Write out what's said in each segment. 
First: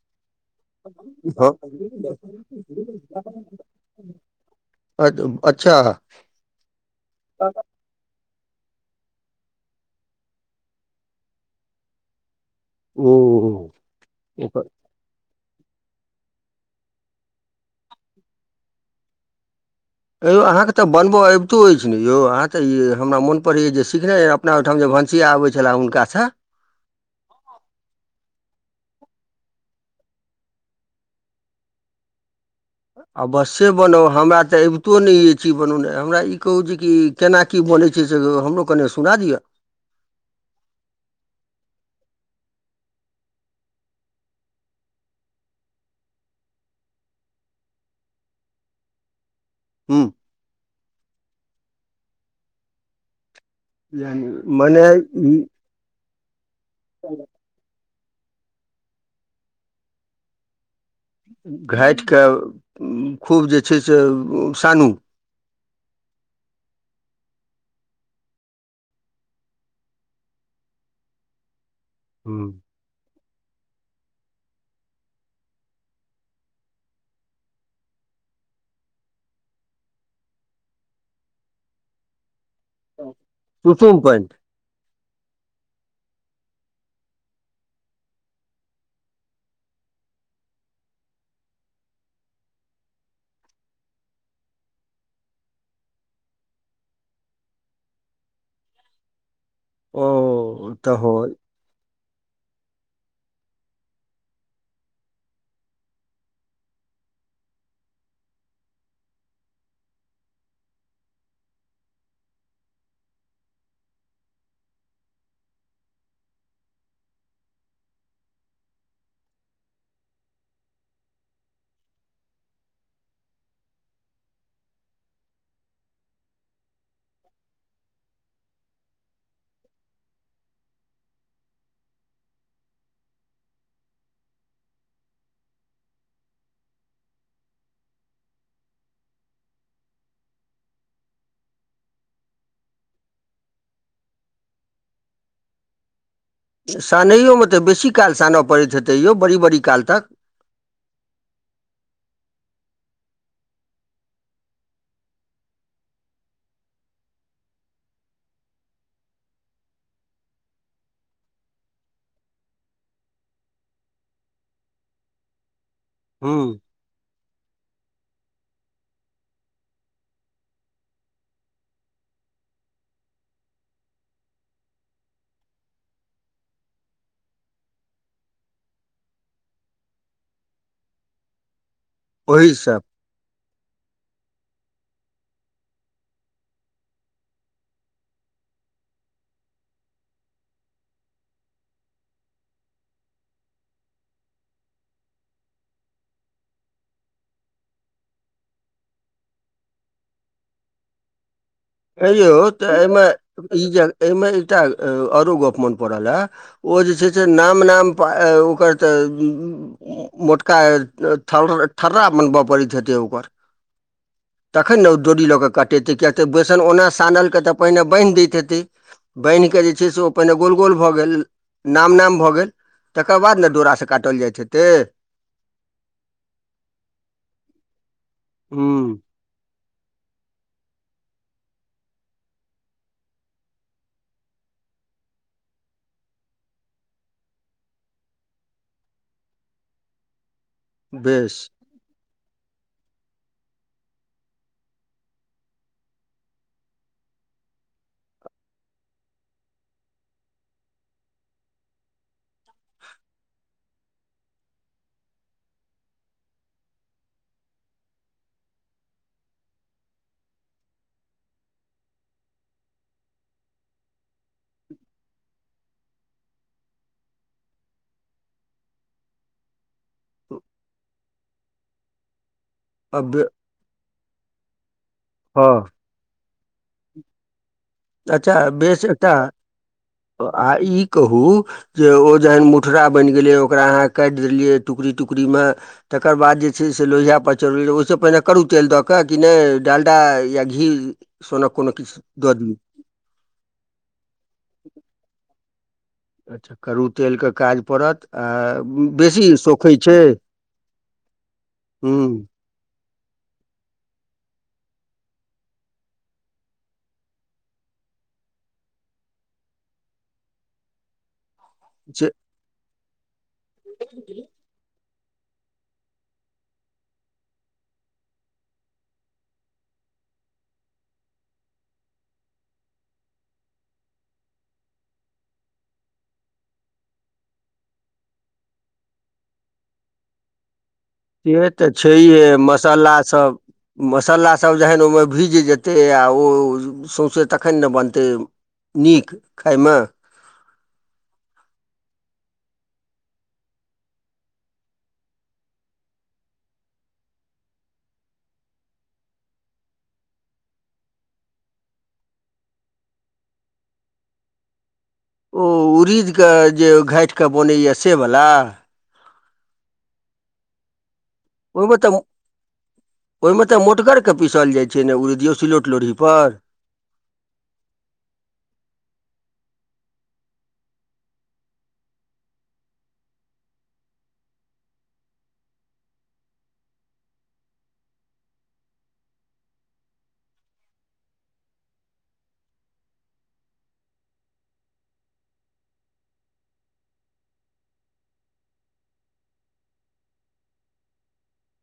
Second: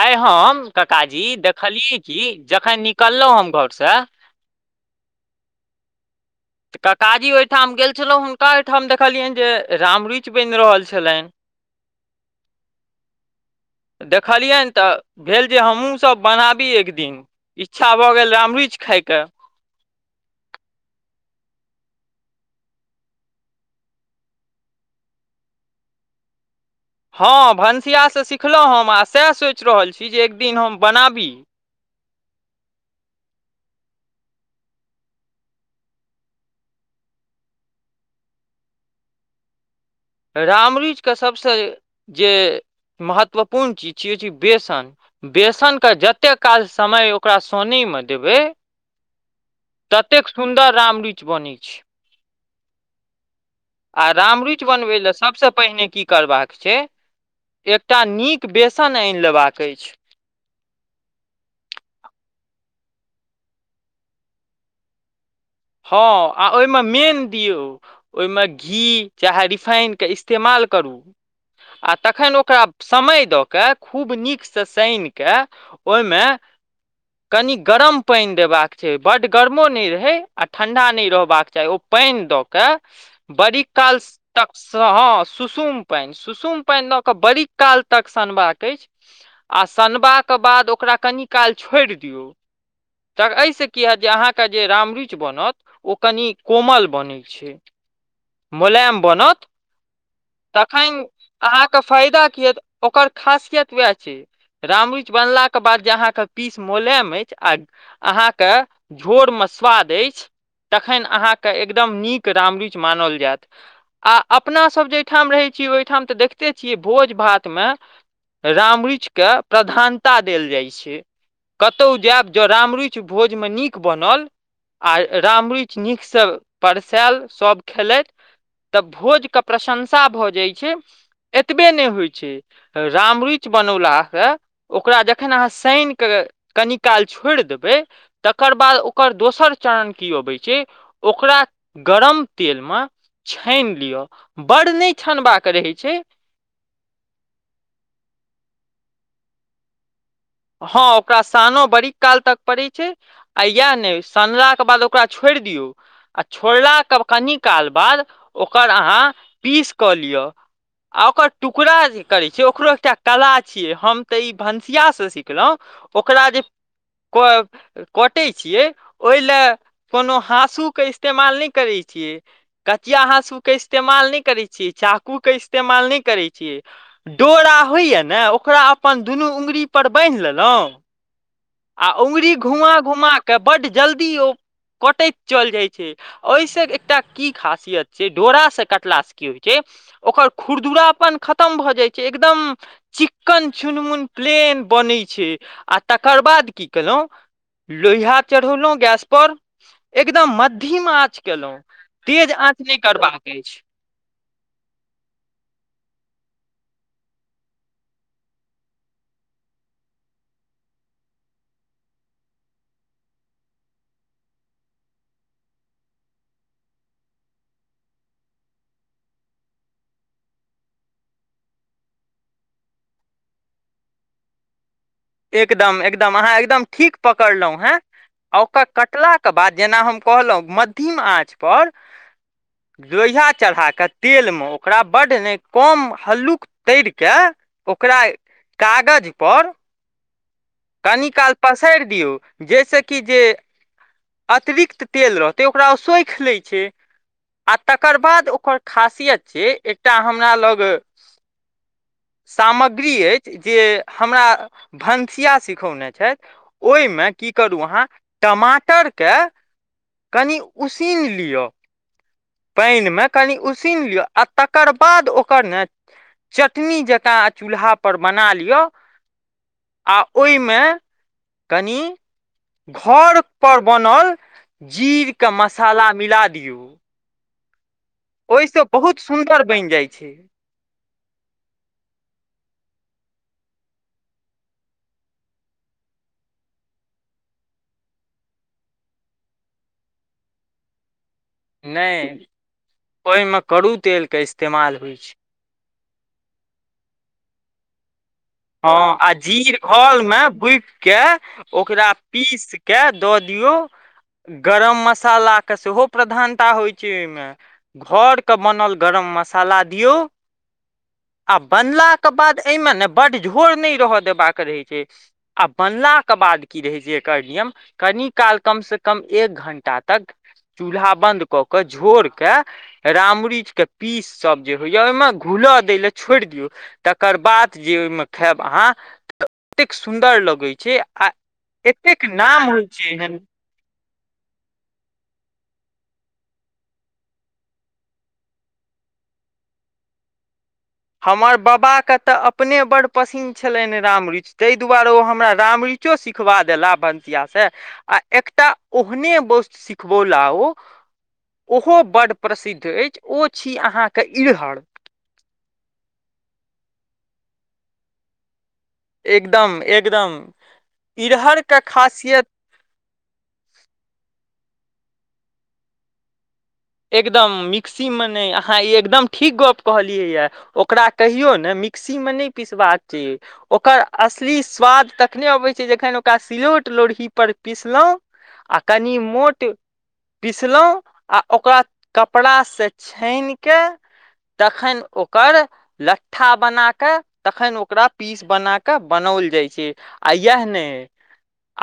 आइ हम काकाजी हँ देखलियै कि जखन निकललहुँ हम घर सँ अच्छा काकाजी ओहिठाम गेल छलहुँ हम हुनका ओहिठाम देखलियनि जे रामरूचि बनि रहल ओ छलैनि ओकर- देखलियैन तऽ भेल जे हमहूँसभ बनाबी एक दिन इच्छा भऽ गेल रामरुइच खायके यौ अहाँकेँ तऽ बनबय अबितो अछि ने यौ अहाँ तऽ ई हमरा मोन पड़ैए जे सिखने अपना ओहिठाम जे भनसिया आबै छले हुनकासँ हँ भनसिया सँ सिखलहुँ हम हँ सैह सोचि रहल छी जे एक दिन हम बनाबी अबश्ये से बनाउ हमरा तऽ अबितो नहि ई बनोनाइ हमरा ई कहू जे कि केना की बनै छै से हमरो कने सुना दिअ रामरुइच के सभसँ जे महत्वपूर्ण चीज छै ओ छै बेसन बेसनके जतेक काल समय ओकरा सनैमे देबै हूँ ततेक सुन्दर रामरुइच बनै छै आ यानि रामरुइच मने बनबै लए ई सभसँ पहिने की करबाक छै एक एकटा नीक बेसन आनि लेबाक अछि घैटिके खूब जे छै से सानू हँ आ ओयमे मेन दियौ ओयमे घी चाहे रिफाइन के इस्तेमाल करू आ तखन हूँ, ओकरा समय दऽ के खूब नीकसँ साइन के ओहिमे कनि गरम पानि देबाक छै बड गरमो नहि रहै आ ठंडा न रहबाक चाही ओ पानि द के के बड़ी काल सुसुम पानि तक हँ सुसुम पानि सुसुम पानि दऽ कऽ बड़ीकाल तक सनबाक अछि आ सनबाक बाद ओकरा कनि काल छोड़ि दियौ तऽ एहिसँ की हैत जे अहाँके जे रामरुइच बनत ओ कनि कोमल बनैत छै मोलेयम बनत ओ तऽ तखन हँ अहाँके फायदा ओकर खासियतह वैह छै रामरुइच बनला के बाद जे अहाँके पीस मोलायम अछि आ अहाँके झोर मे स्वाद अछि तखन अहाँके एकदम नीक रामरुइच मानल जायत आ अपना सब जे ठाम रहै छी, ओय ठाम ते देखते छियै भोज भात मे राम रुएच के प्रधानता देल जाय छै, कतौ जाएब ज राम रुएच भोज मे नीक बनल आ राम रुएच नीक से परसाएल सब खेलैथ तऽ भोज के प्रशं सा भऽ जाय छै, एतबे ने होय छै, राम रुएच बनौला से ओकरा जखन अहाँ सेएन के कनि काल छोड़ देबै तकर बाद ओकर दोसर चरण की अबै छै, ओकरा गरम तेल मे छैन लियो। बड़ ने छनबाक रहै छै। सानैओ मेंमे तऽ बेसी काल सानय पड़ैत हेतै यौ बड़ी बड़ी काल तक हाँ ओकरा सानो बड़ी काल तक पड़ै छै आ इहाए ने सानला के बाद ओकरा छोड़ दियौ आ छोड़ला के कनि काल बाद ओकर अहाँ पीस कऽ लियो आ ओकर टुकड़ा जे करै छीये, ओकरो एकटा कला छियै हम ते ई भनसिया से सीख कैलो। ओकरा जे हूँ क अ कटै छियै ओय ले कोनो हाँसू के इस्तमाल ने करै छियै, कचिया हाँसू के इस्तेमाल ने करै छिये, चाकू के इस्तेमाल ने करै छियै, डोरा होय या ने ओकरा अपन दुनू उंगरी पर बैन्ह लेलौ। आ उंगुरी ओहीसँ घुमा-घुमा के बड्ड जल्दी ओ कटैत चल जाय छै, ओय से एकटा की खासियत छै डोरा से कटला से की होय छै, ओकर खुरदुरापन खतम भऽ जाय छै, एकदम चिक्कन चुनमुन प्लेन बनै छै आ त कर बाद की केलौं लोहिया चढ़ौलौं गैस पर, एगदम मधीम आँच केलौं हेयौ तऽ ए मे ई या एमे एकटा आरो गप्प मन पड़ल ए। ओ जे छै छै नाम नाम प ए ओकर ते मोटका थर थरा बनबाय पड़ैत हेतै ओकर, तखन ने ओ डोरी लऽ के काटेतै किया ते बे सन ओना सानलके ते पहिने बैन्ह दैत हेतै, बैन्हके जे छै से ओ पहिने गोल गोल भऽ गेल, नाम नाम भऽ गेल, तकर बाद ने डोरा से काटल जाएत हेतै। एकदम एकदम अहाँ एकदम ठीक पकड़लौं हैं, ओकर हूँ कटला के बाद जेना हम कहलौं म धिम आँच पर लोहिया चढ़ा के तेल मे ओकरा बड्ड ने कम हल्लुक तैर कै ओकरा कागज पर कनिकाल बेस पसार दियौ। जैसे कि जे अतरिक्त तेल रहतै ओकरा उ सौएख लै छै आ तकर बाद ओकर खासियत छै, एकटा हमरा लग सामग्री ए जे हमरा भंसिया सिखौने छै, ओय मे की करु अहाँ टमाटर के कनि उसीन लियो। पेएन मे कनि उसिन लियौ आ तकर बाद ओकर ने चटनी जकाँ चूल्हा पर बना लियो आ ओय मे कनि घर पर बनल जीर के हँ मसाला मिला दियौ। अच्छा ओहिसँ बेस बहुत एकटा सुन्दर बनि जाइ छै आ ई कहू जे ओ जहन मु टरा बैन गेलै, ओकरा अहाँ काट देलियै टुकड़ी-टुकड़ी मे तकर बाद जे छै से लोहिया पर चढोलियै, ओय से पहिने करू तेल दऽ के की ने डाल्डा या घी सोना कोनो किछ दऽ दियौ। ओय मे करु तेल के इस्तेमाल होय छै। अच्छा करु तेल के काज पड़त। आ हाँ आ बेसी जीर सोखै छै खलमे बुइक के ओकरा हूँ पीस के द दियौ, गरम मसाला के सेहो प्रधानता होय छै ओय मे, घर के बनल गरम मसाला दियौ। आ बनला से के बाद ए मे नै बड्ड झोर ने रहा देबाक रहै छै। आ बनला के बाद की रहै छै एकर नियम कनि काल कम से कम एक घण्टा तक चूल्हा बन्द कऽ कै झोर के रामरीच के पीस सब जे होय या ओय मे घुलय दै ले छोड़ दियौ तकर बाद जे ओय मे खाएब अहाँ त एतेक सुन्दर लगै छै। आ से तऽ एतेक छैहे नाम होइत छै मसाला एहन सभ मसालासभ जखन ओहिमे भीज जेतै आ ओ सौँसे तखन ने बनतै नीक खायमे हमर बबा के ते अपने बड्ड पसिन्न छलैन रामरिच तै दुआरे ओ हमरा रामरिचो सिखबा देला भनसिया से आ एकटा ओहने बोस सिखबौला ओ ओहो बड्ड प्रसिद्ध एछ, ओ छी अहाँ के इरहड़। ओ उड़ीद के जे धैट के बनैय से बला एकदम एकदम इरहरके ओहिमे तऽ खासियत ओहिमे तऽ मोटगरके पिसल जाइत छै ने उड़िद यौ सिलौट लोढ़ीऽ पर एकदम मिक्सी में नहि अहाँ ई एकदम ठीक गप्प कहलियैए ओकरा कहियौ ने मिक्सी में नहि पिसबाक छै ओकर असली स्वाद तखने अबैत छै जखन ओकरा सिलौट लोढ़हीपर पिसलहुँ आ कनि मोट पिसलहुँ आ ओकरा कपड़ा से छानिकऽ तखन ओकर लट्ठा बनाकऽ तखन ओकरा पीस बनाके बनाओल जाइ छै आ इएह नहि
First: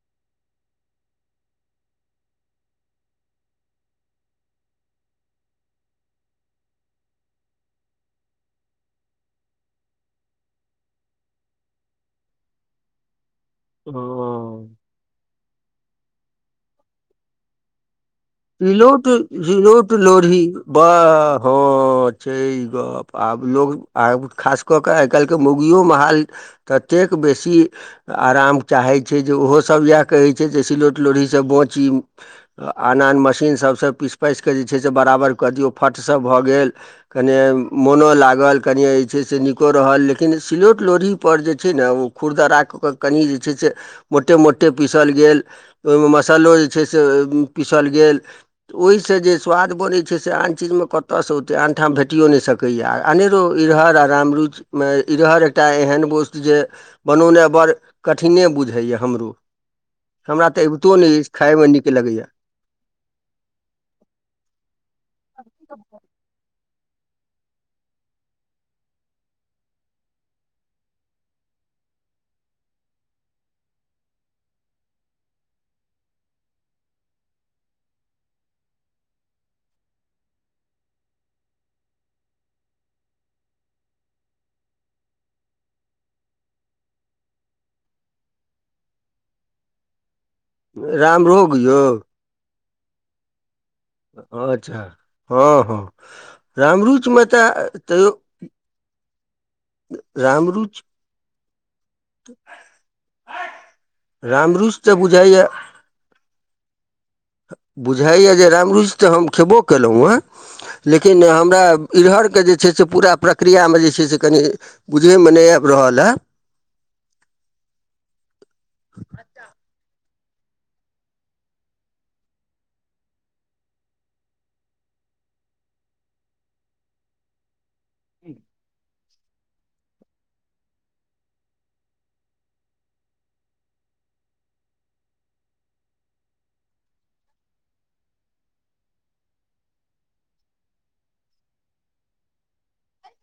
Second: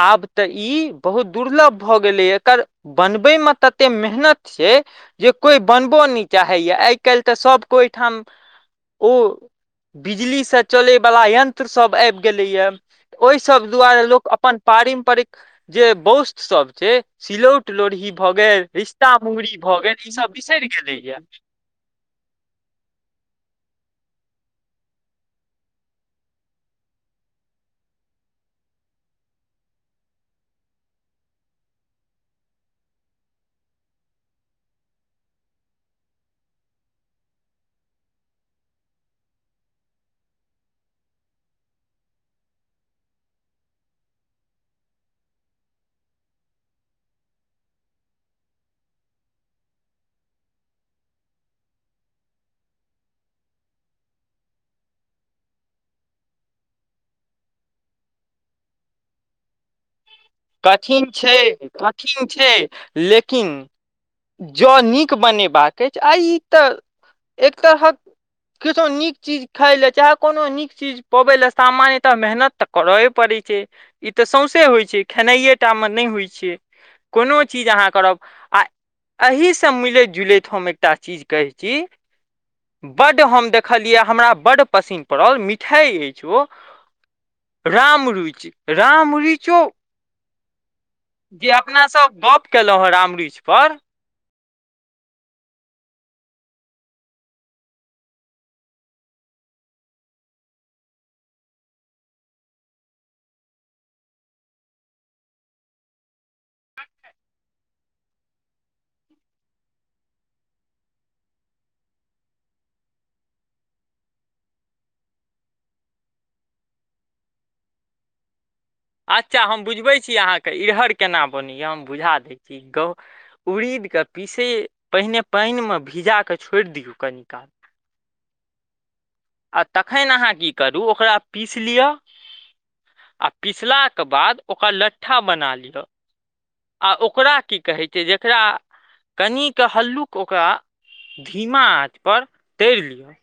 आब तऽ ई बहुत दुर्लभ भऽ गेलैय एकर बनबै मे तते मेहनत से जे कोइ बनबो नहि चाहैए आइ काल्हि तऽ सभके ओहिठाम ओ बिजलीसँ चलयवला यन्त्र सब आबि गेलैए ओहि सब ओ दुआरे लोक अपन पारम्परिक जे वोस्त सब छै सिलौट लोढ़ी भऽ गेल सिलौट मुंगरी भऽ सिलौट गेल ईसभ लोढ़ी बिसरि गेलैए पर ह छै ई गप आब लोग आ खास कऽ कऽ आइकाल्हिके मौगियो महाल ततेक बेसी आराम चाहै छै जे ओहो सब इएह कहै छै जे सिलोट लोढ़ीसँ बाँची आन-आन मशीन सबसँ पिस-पाइस कऽ जे छै से बराबर कऽ दियौ फट स भऽ गेल कनि मोनो लागल कनि जे छै से नीको रहल लेकिन सिलोट लोढ़ी पर जे छै ने ओ खुरदराऽ कऽ कनि जे छै से मोटे मोटे पीसल गेल ओहिमे मसलो जे छै से पिसल गेल ओहिसँ जे स्वाद बनै छै से आन चीजमे कतयसँ ओतै आन ठाम भेटिओ नहि सकैए आ अनेरो इरहड़ आ रामरुइच मे इरहड़ एकटा एहन वोस्त जे बनौनाइ बड़ कठिने बुझाइए हमरो हमरा तऽ अबितो कठिन नहि अछि छै खायमे नीक कठिन लगैए छै लेकिन जँ नीक बनेबाक अछि आ ई तऽ एक तरह किछो नीक चीज खाय ले चाहे कोनो नीक चीज पबै ले सामान्य तऽ मेहनत तऽ करे पड़े छै ई तऽ सौंसे होइ छै खेनाइए टा में नहि होइ छै कोनो चीज अहाँ करब आ एहिसँ मिलैत जुलैत हम एकटा चीज कहैत छी बड्ड हम देखलियै हमरा बड्ड पसिन् पड़ल मिठाइ अछि ओ रामरुइच रामरुइचो रामभोग यौ गप केलहुँ हँ रामरुइच पर अच्छा हँ हँ रामरुइच में तऽ तैयो रामरुच रामरुच तऽ बुझाइये बुझाइए जे रामरुइच तऽ हम खेबो केलौं हेँ लेकिन हमरा इड़हर के जे छै से पूरा प्रक्रिया में जे छै से कनि बुझयमे नहि आबि रहल हँ अच्छा हम बुझबै छी अहाँके इरहड़ केना बनैय हम बुझा दै छी कह उड़ीद के पीसे पहिने पाइन में भीजा के छोइर दियौ कनि काल तखन अहाँ की करू ओकरा पीस लियआ पिसलाके बाद ओकरा लट्ठा बना लिअ आ ओकरा की कहै छै जकरा कनिक हल्लुक ओकरा धीमा आँच पर तरि लिअ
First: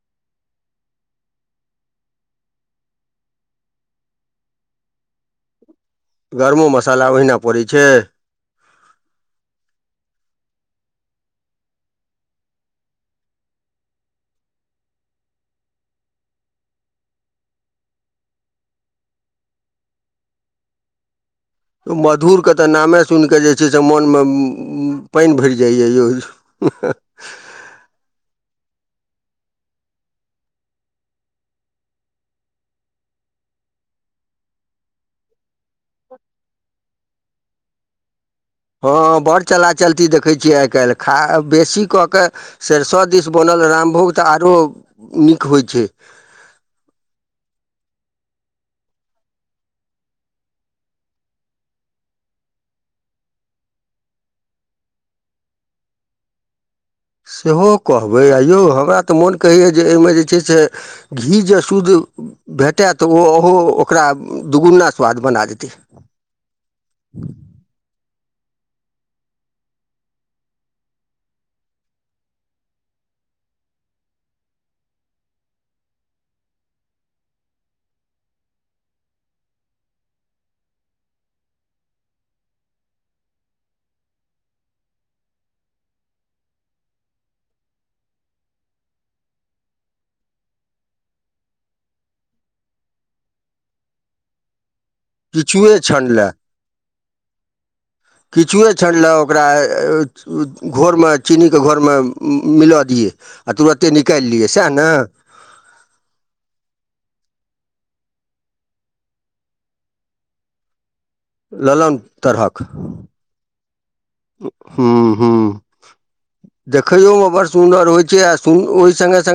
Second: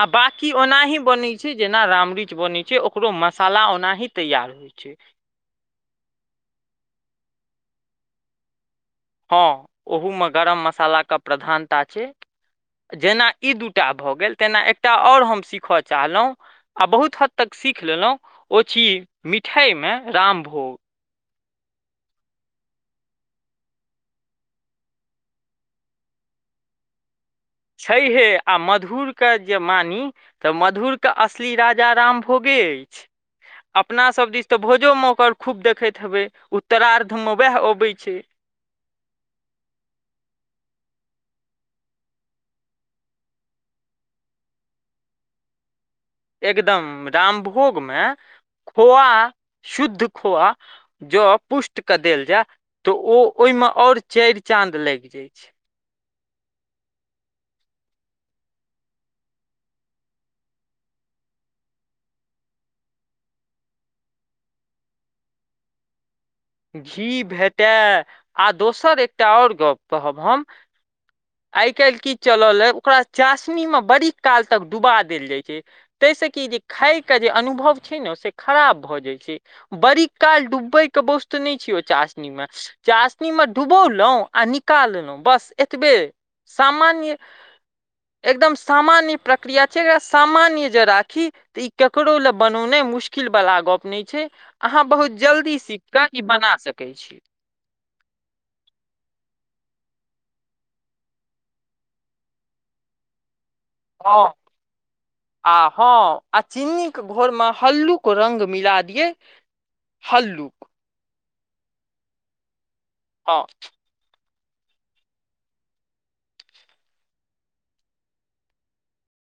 आ बाँकी ओनाही बनै छै जेना रामरुइच बनै छै ओकरो मसाला ओनाही तैयार होइ छै गरमो मसाला ओहिना पड़ै छै हँ ओहूमे गरम मसालाके प्रधानता छै जेना ई दू टा भऽ गेल तेना एकटा आओर हम सीखय चाहलहुँ आ बहुत हद तक सीख लेलहुँ ओ छी मिठाइमे रामभोग मधुरके तऽ नामे सुनि कऽ जे छै से मोनमे पानि भरि जाइए यौ छैहे आ मधुरके जे मानी तऽ मधुरके असली राजा रामभोगे अछि अपनासभ दिस तऽ भोजोमे ओकर खूब देखैत हेबै उत्तरार्धमे उएह अबैत छै हँ बड़ चला चलती देखै छियै आइ काल्हि खा बेसी कऽ कऽ सरिसो दिस बनल रामभोग तऽ आरो नीक होइ छै एकदम रामभोगमे खोआ शुद्ध खोआ जँ पुष्टकेँ देल जाय तऽ ओ ओहिमे आओर चारि चाँद लागि जाइत छै सेहो कहबै आ यौ हमरा तऽ मोन कहैए जे एहिमे जे छै से घी जे शुद्ध भेटय तऽ ओ ओहो ओकरा दुगुना स्वाद बना देतै घी भेटै आ दोसर एकटा आओर गप कहब हम आइ काल्हि की चलल अइ ओकरा चासनीमे बड़ी काल तक डुबा देल जाइत छै ताहिसँ कि जे खायके जे अनुभव छै ने से खराब भऽ जाइत छै बड़ीक काल डूबैके वस्तु नहि छै ओ चासनीमे चासनीमे डूबौलहुँ आ निकालहुँ बस एतबे सामान्य एकदम सामान्य प्रक्रिया छै एकरा सामान्य जे राखी तऽ ई ककरो लेलए बनौनाइ मुश्किलवला गप्प नहि छै अहाँ बहुत जल्दी किछुए सीख क छानि ई लए बना सकैत छी। किछुए क्षनि लए ओकरा घरमे चीनीके घरमे मिलय दियै। आ तुरते निकालि हँ लियै सएह ने आ हँ आ चीनीे घ़ौरमे हल्लूक रङंग मिला दियए हल्लूक। ललन तरहक हँ। ह ह देखैयोमे बड़ सुन्दर होइत छै आ सु ओहि से से